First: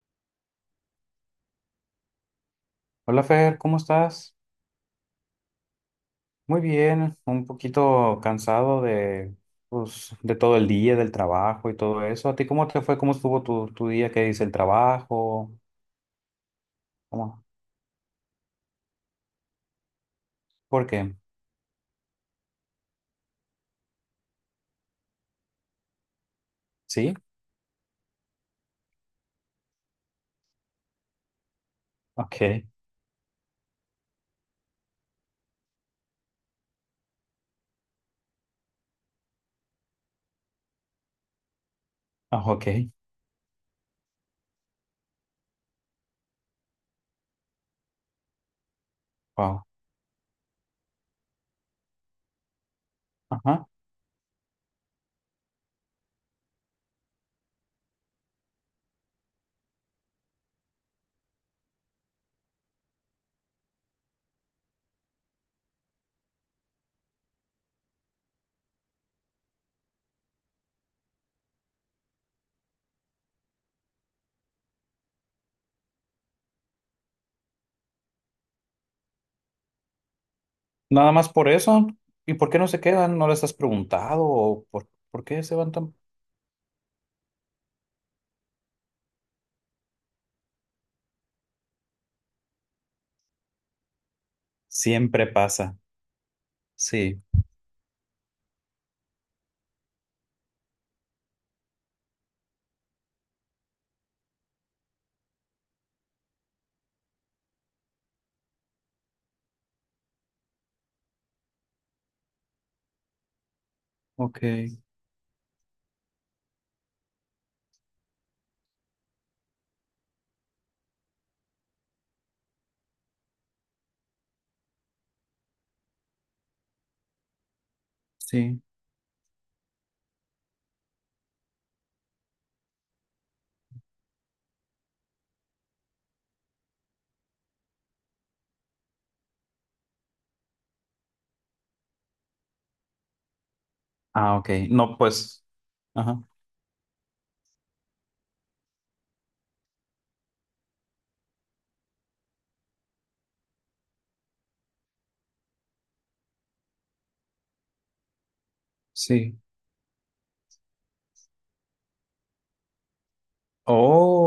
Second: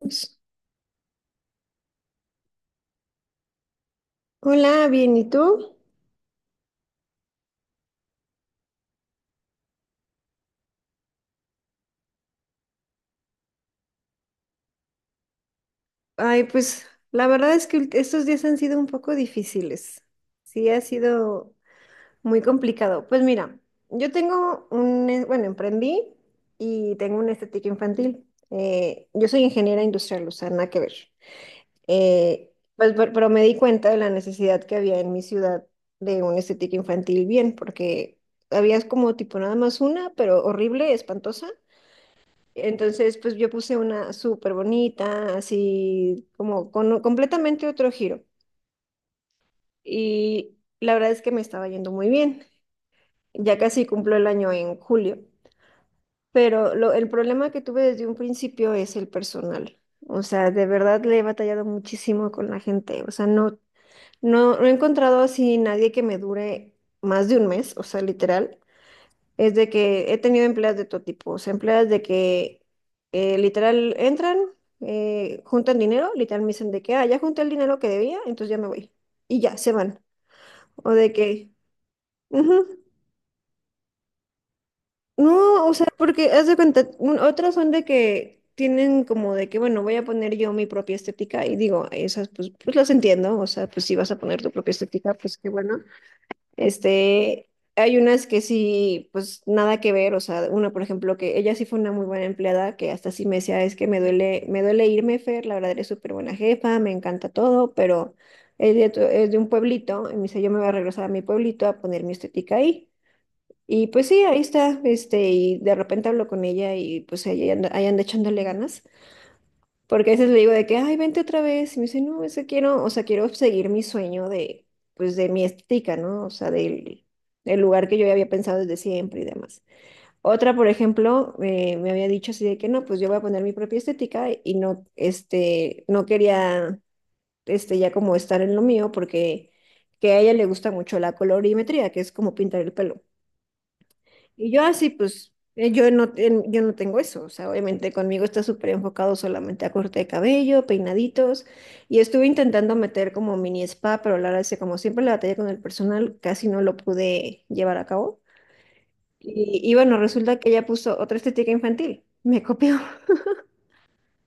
Pues, Hola Fer, ¿cómo estás? hola, bien, ¿y tú? Muy bien, un poquito cansado de, pues, de todo el día, del trabajo y todo eso. ¿A ti cómo te fue? ¿Cómo estuvo tu día? ¿Qué dice el trabajo? Ay, pues la ¿Cómo? verdad es que estos días han sido un poco difíciles. Sí, ha ¿Por qué? sido muy complicado. Pues mira, yo tengo bueno, emprendí y ¿Sí? tengo una estética infantil. Yo soy ingeniera industrial, o sea, nada que ver. Ok. Pues, pero me di cuenta de la necesidad que había en mi ciudad de una estética infantil bien, porque había como tipo nada más una, pero horrible, espantosa. Ah, ok. Entonces, pues yo puse una súper bonita, así como con completamente otro giro. Wow. Y la verdad es que me estaba yendo muy bien. Ya Ajá. casi cumplo el año en julio. Pero el problema que tuve desde un principio es el personal. O sea, de verdad le he batallado muchísimo con la gente. O sea, no, no, no he encontrado así nadie que me dure más de un mes, o sea, literal. Es de que he tenido empleadas de todo tipo, o sea, empleadas de que literal entran, juntan dinero, literal me dicen de que, ah, ya junté el dinero que debía, entonces ya me voy. Y ya, se van. O de Nada más por que, eso. ¿Y por ujú. qué no se quedan? ¿No les has preguntado? ¿O por qué se No, van o sea, tan...? porque haz de cuenta, otras son de que tienen como de que, bueno, voy a poner yo mi propia estética y digo, esas pues las entiendo, o sea, pues si vas a poner tu propia estética, Siempre pues qué pasa. bueno. Sí. Este, hay unas que sí, pues nada que ver, o sea, una, por ejemplo, que ella sí fue una muy buena empleada, que hasta sí me decía, es que me duele irme, Fer, la verdad eres súper buena jefa, me encanta todo, pero es de, es de un pueblito, y me dice, yo me voy a regresar a mi pueblito a poner mi estética ahí. Y pues sí, ahí Ok. está, este, y de repente hablo con ella y pues ahí anda echándole ganas. Porque a veces le digo de que, ay, vente otra vez. Y me dice, no, es que quiero, o sea, quiero seguir mi sueño de, pues, de mi estética, ¿no? O sea, del, del lugar que yo ya había pensado Sí. desde siempre y demás. Otra, por ejemplo, me había dicho así de que, no, pues yo voy a poner mi propia estética y no, este, no quería, este, ya como estar en lo mío porque que a ella le gusta mucho la colorimetría, que es como pintar el pelo. Ah, ok. Y yo así, No, pues, pues. Yo no, Ajá. Yo no tengo eso. O sea, obviamente conmigo está súper enfocado solamente a corte de cabello, peinaditos. Y estuve intentando meter como mini spa, pero la verdad es que como siempre la batalla con el personal, casi no lo pude llevar a cabo. Sí. Y bueno, resulta que ella puso otra estética infantil. Me copió.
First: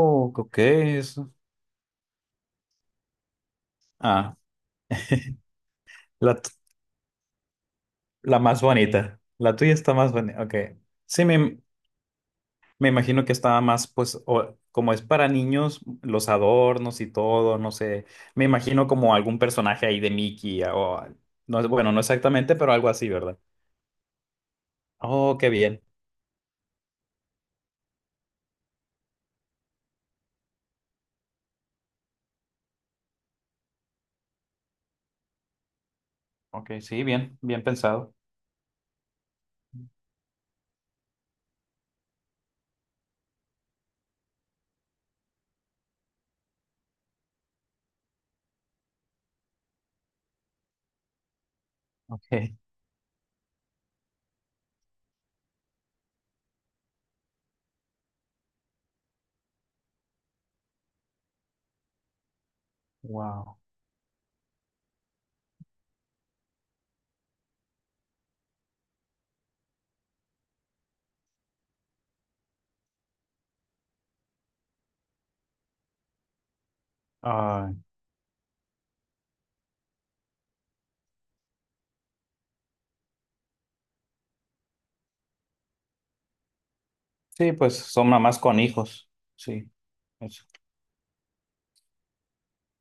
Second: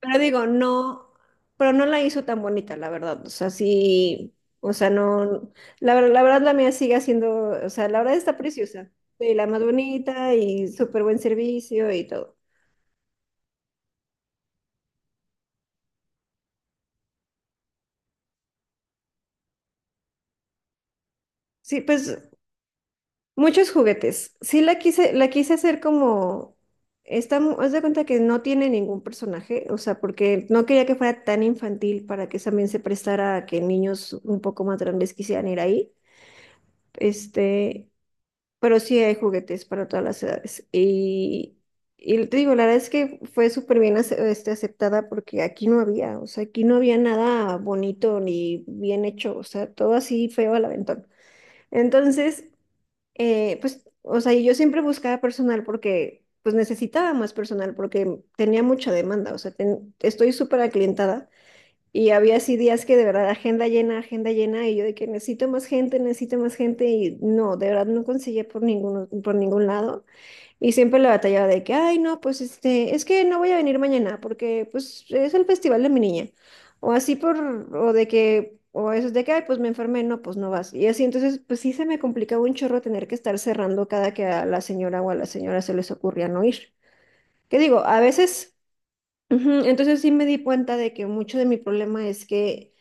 Pero digo, ok. no, Eso. pero no la hizo tan bonita, la verdad. O sea, sí, Ah. o sea, no, la la verdad la mía sigue haciendo, o sea, la verdad está La más preciosa. bonita. Sí, la La más tuya está más bonita bonita. Ok. y súper buen Sí, servicio y todo. me imagino que estaba más, pues, o- como es para niños, los adornos y todo, no sé. Me imagino como algún personaje ahí de Mickey o no es, Sí, bueno, no pues exactamente, pero algo así, ¿verdad? muchos juguetes. Sí, la quise, la Oh, qué quise hacer bien. como, haz de cuenta que no tiene ningún personaje, o sea, porque no quería que fuera tan infantil para que también se prestara a que niños un poco más grandes quisieran ir ahí. Ok, sí, bien, bien Este, pensado. pero sí hay juguetes para todas las edades. Y te digo, la verdad es que fue súper bien aceptada porque aquí no había, o sea, aquí no había nada bonito ni bien hecho, o sea, todo así feo al aventón. Entonces, Ok. Pues, o sea, y yo siempre buscaba personal porque, pues, necesitaba más personal porque tenía mucha demanda, o sea, estoy súper aclientada y había así días que de verdad Wow. Agenda llena, y yo de que necesito más gente, y no, de verdad no conseguía por ningún lado. Y siempre la batallaba de que, ay, no, pues este, es que no voy a venir mañana porque pues es el festival de mi niña. O así por, Ah, o de que, o eso de que, ay, pues me enfermé, no, pues no vas. Y así, entonces, pues sí se me complicaba un chorro tener que estar cerrando cada que a la señora o a la señora se les ocurría no ir. sí, Que pues digo, a son mamás veces, con hijos. ujú, Sí. entonces sí me di Eso. cuenta de que mucho de mi problema es que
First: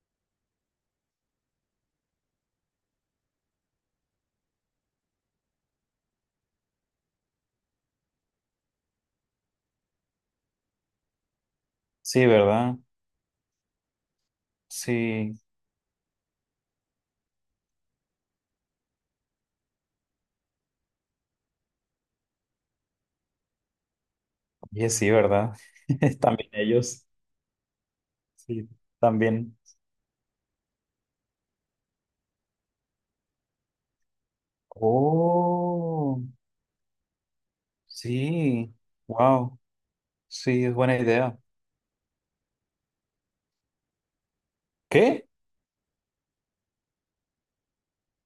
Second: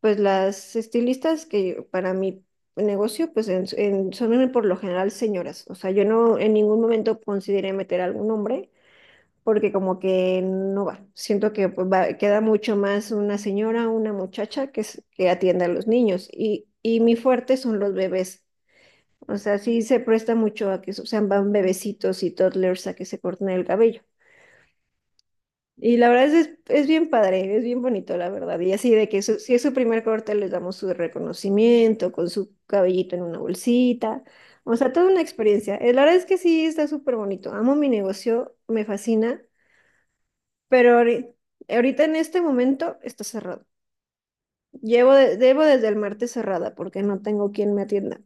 pues las estilistas que para mi negocio, pues son por lo general señoras. O sea, yo no en ningún momento consideré meter algún hombre porque como que no va. Siento que pues, Sí, queda mucho ¿verdad? más una señora, una muchacha que Sí. atienda a los niños. Y mi fuerte son los bebés. O sea, sí se presta mucho a que sean van bebecitos y toddlers a que se corten el cabello. Oye, sí, ¿verdad? Y la verdad También es ellos. bien padre, es bien bonito, la verdad. Sí, Y así de que si también. es su primer corte, les damos su reconocimiento con su cabellito en una bolsita. O sea, toda una experiencia. La verdad Oh, es que sí, está súper bonito. Amo mi negocio, sí, me fascina, wow, sí, es pero buena idea. ahorita en este momento está cerrado. Llevo ¿Qué? Debo desde el martes cerrada porque no tengo quien me atienda.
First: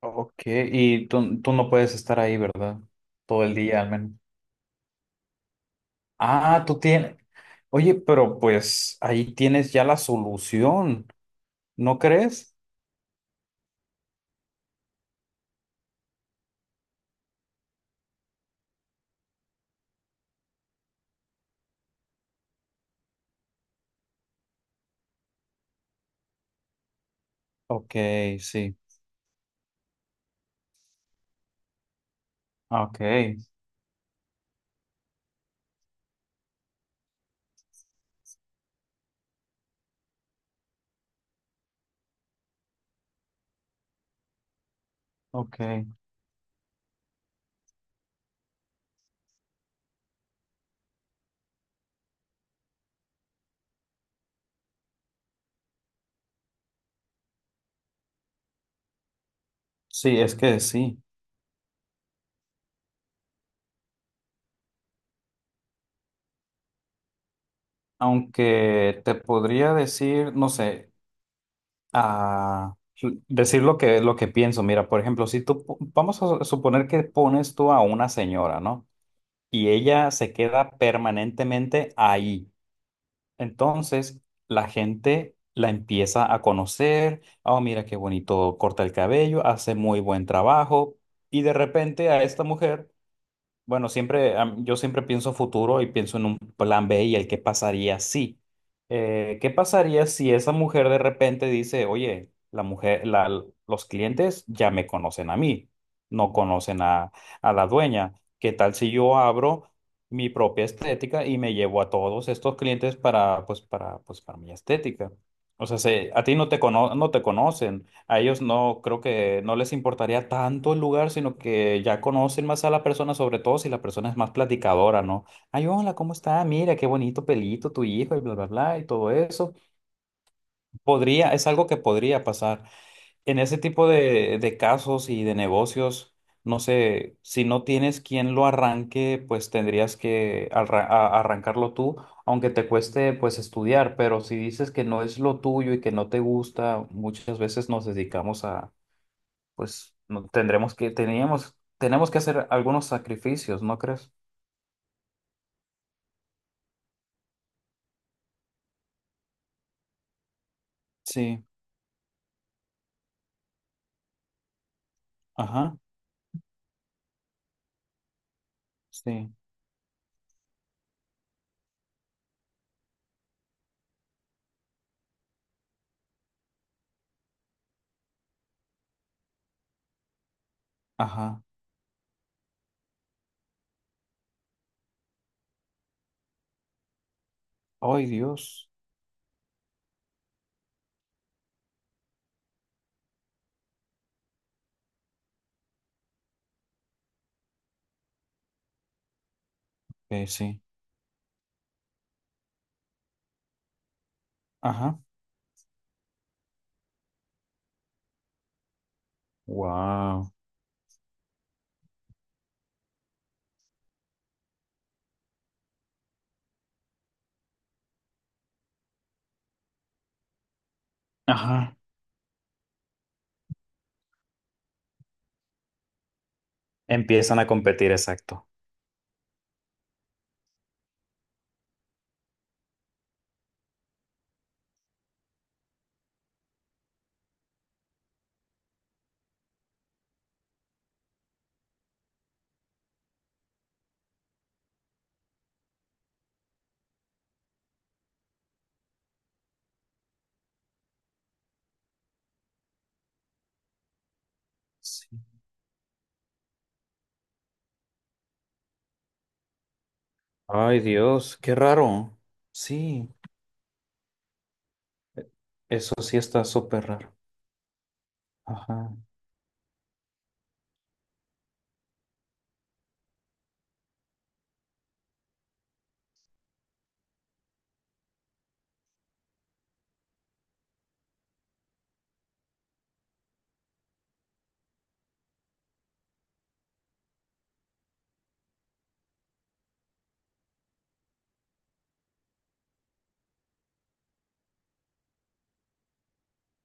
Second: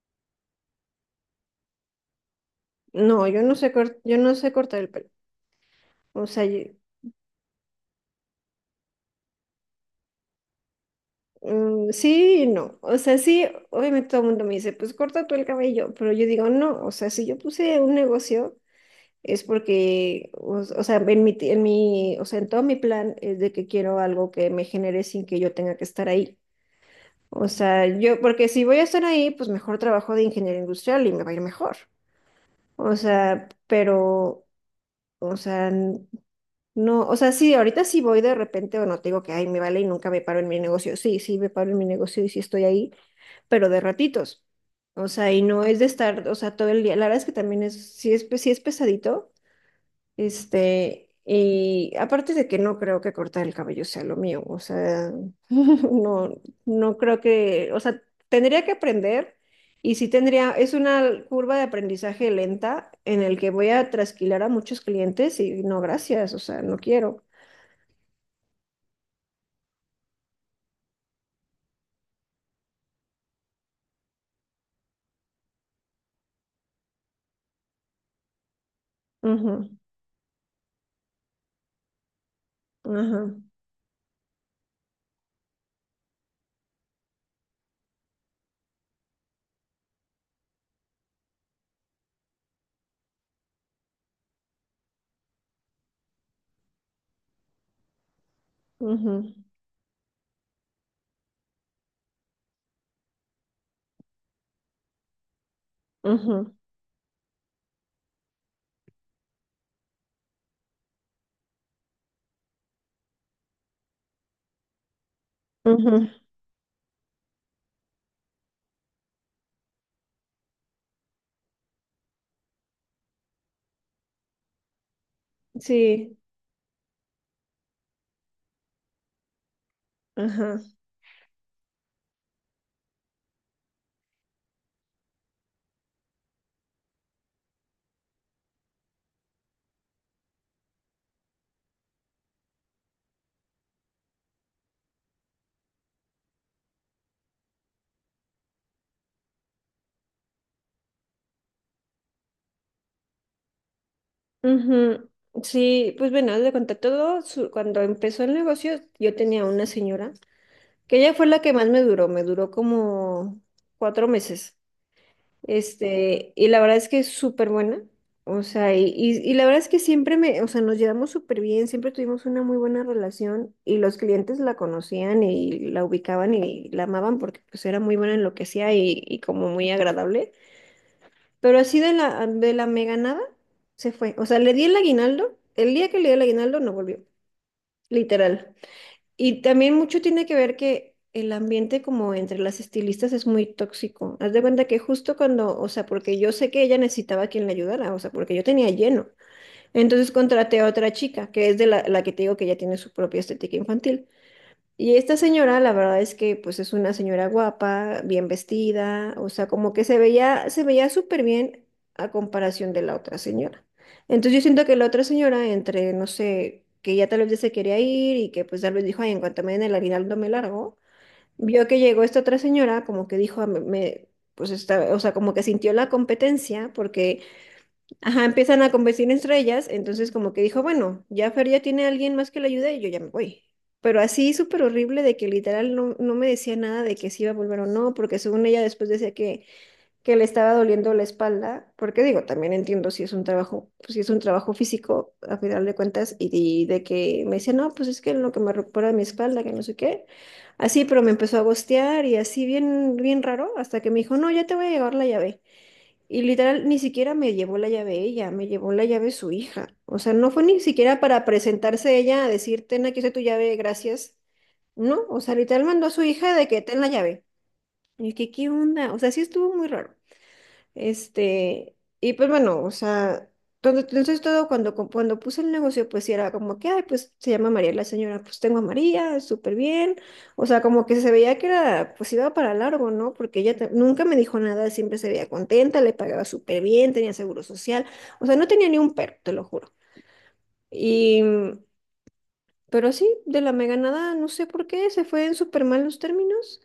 Ok, y tú no puedes estar ahí, ¿verdad? No, yo Todo no el sé, día al menos. yo no sé cortar el pelo. O sea, Ah, tú tienes. Oye, pero pues ahí tienes ya la solución, mm, ¿no sí y crees? no. O sea, sí, obviamente todo el mundo me dice, pues corta tú el cabello, pero yo digo, no, o sea, si yo puse un negocio es porque, o sea, en mi, o sea, en todo mi plan es de que quiero algo que me genere sin que yo tenga que estar ahí. O sea, Ok, yo, porque si voy sí, a estar ahí, pues mejor trabajo de ingeniero industrial y me va a ir mejor. O ok, sea, pero, o sea, no, o sea, sí, ahorita sí voy de repente, o no te digo que, ay, me vale y nunca me paro en mi negocio. Sí, sí, me paro en mi negocio y sí estoy ahí, pero de ratitos. O sea, y ok. no es de estar, o sea, todo el día. La verdad es que también es, sí es, sí es pesadito, este, y aparte de que no creo que cortar el cabello sea lo mío, o sea, no, no creo que, o sea, tendría que aprender y sí Sí, es tendría, que es sí. una curva de aprendizaje lenta en el que voy a trasquilar a muchos clientes y no, gracias, o sea, no quiero. Aunque te podría decir, no sé, a decir lo que pienso. Mira, por ejemplo, si tú, po- vamos a suponer que pones tú a una señora, ¿no? Ujú. Y ella se queda permanentemente ahí. Ajá. Entonces, la gente la empieza a conocer. Oh, mira qué bonito corta el cabello, hace muy buen trabajo. Y de repente a esta mujer bueno, siempre, am- yo siempre pienso futuro y pienso en un plan B y el qué pasaría si. Ujú. ¿Qué pasaría si esa mujer de repente dice, oye, los clientes ya me conocen a mí, no Ujú. conocen a la dueña? ¿Qué tal si yo abro mi propia estética y me llevo a todos estos clientes para mi estética? O sea, Ujú. se- a ti no te cono- no te conocen. A ellos no, creo que no les importaría tanto el lugar, sino que ya conocen más a la persona, sobre todo si la persona es más platicadora, ¿no? Ay, hola, ¿cómo Sí. está? Mira, qué bonito pelito tu hijo y bla, bla, bla, y todo eso. Ajá. Podría, es algo que podría pasar. En ese tipo de casos y de negocios, no sé, si no tienes quien lo arranque, pues tendrías que arra- a- arrancarlo tú, aunque te cueste pues estudiar, pero si dices que no es lo tuyo y que no te gusta, muchas veces nos dedicamos a pues no, tenemos que hacer algunos sacrificios, ¿no crees? Ujú. Sí, pues bueno, haz de cuenta todo, cuando empezó el negocio, yo tenía una señora, que ella fue la Sí, que más me duró como cuatro meses. ajá, Este, y la verdad es que es súper buena. O sea, y, y, sí, y la verdad es que siempre me, o sea, nos llevamos súper bien, siempre tuvimos una muy buena relación y los clientes la conocían y la ubicaban y la amaban porque pues era muy buena en lo que hacía y como muy agradable. ajá. Pero así de la mega nada, se fue. O sea, le di el aguinaldo, el día que le di el aguinaldo no volvió, Ay, literal. Dios. Y también mucho tiene que ver que el ambiente como entre las estilistas es muy tóxico. Haz de cuenta que justo cuando, o sea, porque yo sé que ella necesitaba a quien la ayudara, o sea, porque yo tenía lleno. Entonces contraté Sí, a otra chica, que es de la que te digo que ya tiene su propia estética infantil. Y ajá. esta señora, la verdad es que pues es una señora guapa, bien vestida, o sea, como que Wow. Se veía súper bien a comparación de la otra señora. Entonces yo siento que la otra señora, entre, no sé, que ya tal vez ya se quería ir y que pues tal vez dijo, ay, en cuanto me den el aguinaldo me largo, vio Ajá. que llegó esta otra señora, como que dijo, "Ah, me-", pues esta, o sea, como que sintió la competencia porque Empiezan a competir, ajá, exacto. empiezan a convertir entre ellas, entonces como que dijo, bueno, ya Fer ya tiene a alguien más que le ayude y yo ya me voy. Pero así súper horrible de que literal no me decía nada de que si iba a volver o no, porque según ella después decía que le estaba doliendo la espalda, porque digo, también entiendo si es un trabajo, pues, si es un trabajo físico a final de cuentas, y de que me decía, no, pues es que lo que me recupera mi espalda, que no sé qué. Así, pero me empezó a gostear y así bien, bien raro, hasta que me dijo, no, ya te voy a llevar la Sí. llave. Y literal, ni siquiera me llevó la llave ella, me llevó la llave su hija. O sea, no fue ni Ay, siquiera para Dios, qué presentarse raro. ella a decir, ten, aquí Sí, está tu llave, gracias. No, o e- sea, literal mandó a eso su sí hija está de que ten súper la raro. llave. Y que, ¿qué onda? Ajá. O sea, sí estuvo muy raro. Este, y pues bueno, o sea, entonces todo cuando, cuando puse el negocio, pues sí era como que, ay, pues se llama María la señora, pues tengo a María, súper bien. O sea, como que se veía que era, pues iba para largo, ¿no? Porque ella nunca me dijo nada, siempre se veía contenta, le pagaba súper bien, tenía seguro social. O sea, no tenía ni un perro, te lo juro. Y, pero sí, de la mega nada, no sé por qué, se fue en súper malos términos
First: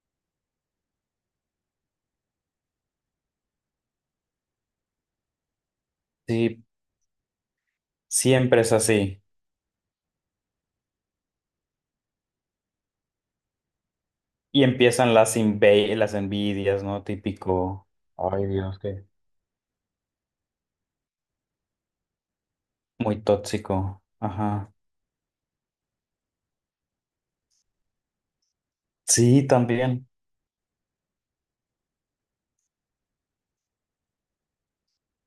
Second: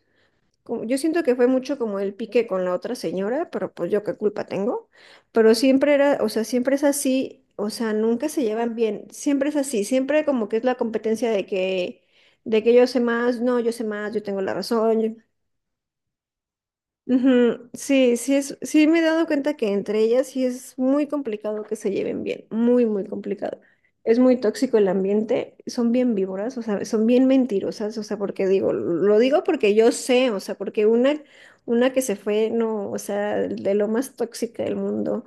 yo siento que fue mucho como el pique con la otra señora, pero pues yo qué culpa tengo. Pero siempre era, o sea, Sí, siempre es así, o sea, nunca se siempre es llevan bien, así. siempre es así, siempre como que es la competencia de que yo sé más, no, yo sé más, yo tengo la Y empiezan razón. las inve- las envidias, ¿no? Ujú. Típico. Sí, sí Ay, es, Dios, sí me he qué. dado cuenta que entre ellas sí es muy complicado que se lleven bien, muy, muy Muy complicado. tóxico. Es muy Ajá. tóxico el ambiente, son bien víboras, o sea, son bien mentirosas, o sea, porque digo, lo digo Sí, porque yo también. sé, o sea, porque una que se fue, no, o sea, de lo más tóxica del mundo,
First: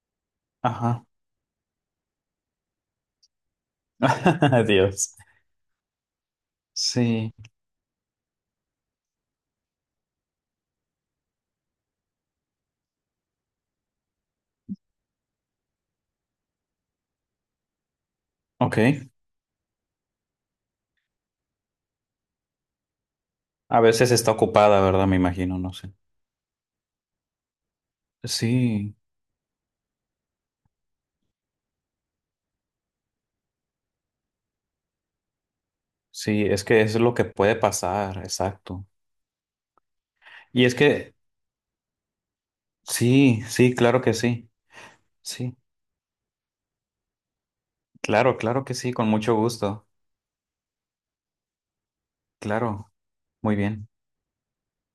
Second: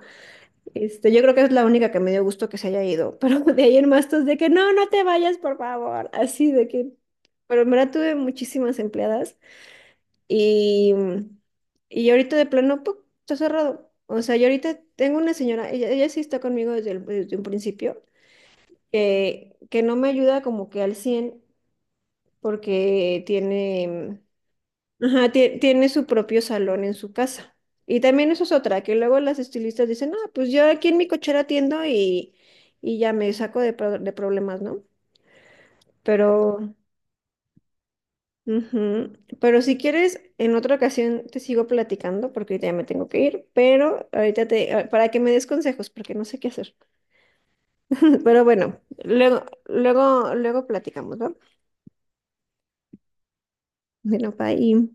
Ajá. este, yo creo que es la única que me dio gusto que se haya ido, pero de ahí en más todos de que no, no te Dios. vayas, por favor, así de que, Sí. pero en verdad tuve muchísimas empleadas. Y, y ahorita de plano, ¡pum! Está cerrado. O sea, yo ahorita tengo una señora, ella sí está conmigo desde, desde un principio, Ok. que no me ayuda como que al 100 porque A veces tiene, está ocupada, ¿verdad? Me ajá, imagino, no tiene sé. su propio salón en su casa. Y también eso es otra, que Sí, luego las estilistas dicen, ah, pues yo aquí en mi cochera atiendo y ya me saco de, de problemas, ¿no? sí, Pero... es que es lo que puede pasar, exacto. Ujú. Pero si quieres, en Y otra es que, ocasión te sigo platicando porque ahorita ya me tengo que sí, ir, sí, claro pero que ahorita sí. te, para que me des Sí, consejos porque no sé qué hacer. claro, Pero claro que bueno, sí, con mucho luego, gusto. luego, luego platicamos, ¿va? Claro, muy bien. Bueno, bye.